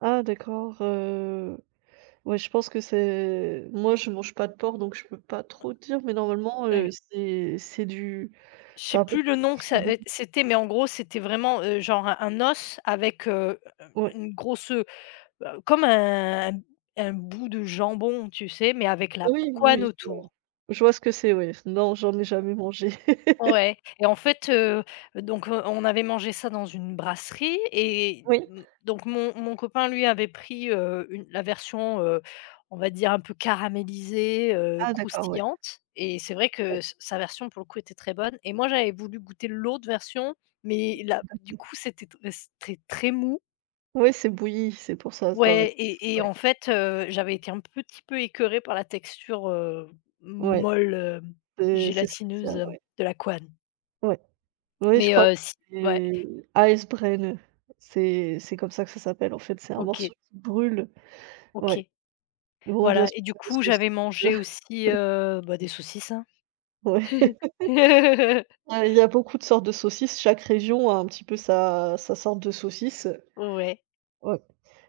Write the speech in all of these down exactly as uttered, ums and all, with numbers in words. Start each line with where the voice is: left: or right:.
right: Ah d'accord, heu, ouais, je pense que c'est moi je mange pas de porc donc je peux pas
left: Hein.
right: trop dire mais normalement, heu,
left: Ouais.
right: c'est c'est du
left: Je
right: c'est
left: sais
right: un peu
left: plus
right: du
left: le nom que ça
right: jambon.
left: est c'était mais en gros c'était vraiment, heu, genre un os avec, heu, hem,
right: Ouais.
left: une grosse, heu heu, comme un un m un bout de jambon, tu sais, mais avec la p
right: Oui,
left: couenne
right: oui, je vois.
left: autour.
right: Je vois ce que c'est ouais, non, j'en ai jamais mangé.
left: Ouais et en fait, heu, donc heu, on avait mangé ça dans une brasserie et
right: Oui.
left: m donc mon mon copain lui avait pris, heu, une la version, heu, on va dire un peu caramélisée, heu,
right: Ah d'accord, ouais.
left: croustillante et c'est vrai que
right: Mmh.
left: s sa version, pour le coup, était très bonne et moi j'avais voulu goûter l'autre version,
right: Oui,
left: mais là,
right: tout à
left: du
right: fait.
left: coup, c'était t c'était très mou.
right: Ouais, c'est bouilli, c'est pour ça s dans le
left: Ouais et et
right: ouais.
left: en fait, heu, j'avais été un petit peu écœurée par la texture, heu,
right: Ouais.
left: molle, heu,
right: C'est c'est
left: gélatineuse,
right: spécial,
left: hem,
right: ouais.
left: de la couenne.
right: Ouais, oui, je
left: Mais
right: crois que
left: heu, si ouais.
right: c'est Eisbein c'est c'est comme ça que ça s'appelle en fait, c'est un
left: OK.
right: morceau qui brûle,
left: OK.
right: ouais. Bon bien
left: Voilà
right: sûr
left: et du
right: pas les
left: coup,
right: saucisses.
left: j'avais mangé aussi, heu, bah des saucisses, hein.
right: Ouais. Ah, il y a beaucoup de sortes de saucisses, chaque région a un petit peu sa sa sorte de saucisse, heu,
left: Ouais.
right: ouais.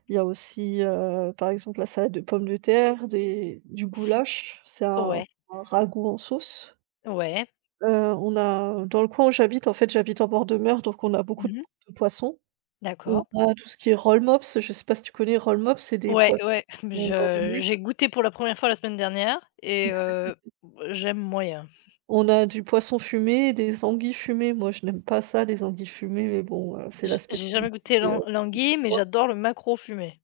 right: Il y a aussi, heu, par exemple, la salade de pomme de terre, des du
left: Que s
right: goulash, c'est un
left: ouais.
right: c'est un ragoût en sauce.
left: Ouais.
right: Heu, on a dans le coin où j'habite en fait, j'habite en bord de mer, donc on a beaucoup
left: Mmh
right: de
left: mh.
right: poissons. On
left: D'acco
right: a tout ce qui est rollmops, je sais pas si tu connais rollmops, c'est des
left: Ouais,
right: poissons
left: ouais,
right: qui sont dans le
left: je
right: vinaigre.
left: j'ai goûté pour la première fois la semaine dernière et heu, j'aime moyen.
right: On a du poisson fumé, des anguilles fumées, moi je n'aime pas ça les anguilles fumées, mais bon, heu, c'est la
left: J'ai j'ai
right: spécialité,
left: jamais goûté
right: heu,
left: l'an
right: du
left: l'anguille, mais
right: coin.
left: j'adore le maquereau fumé.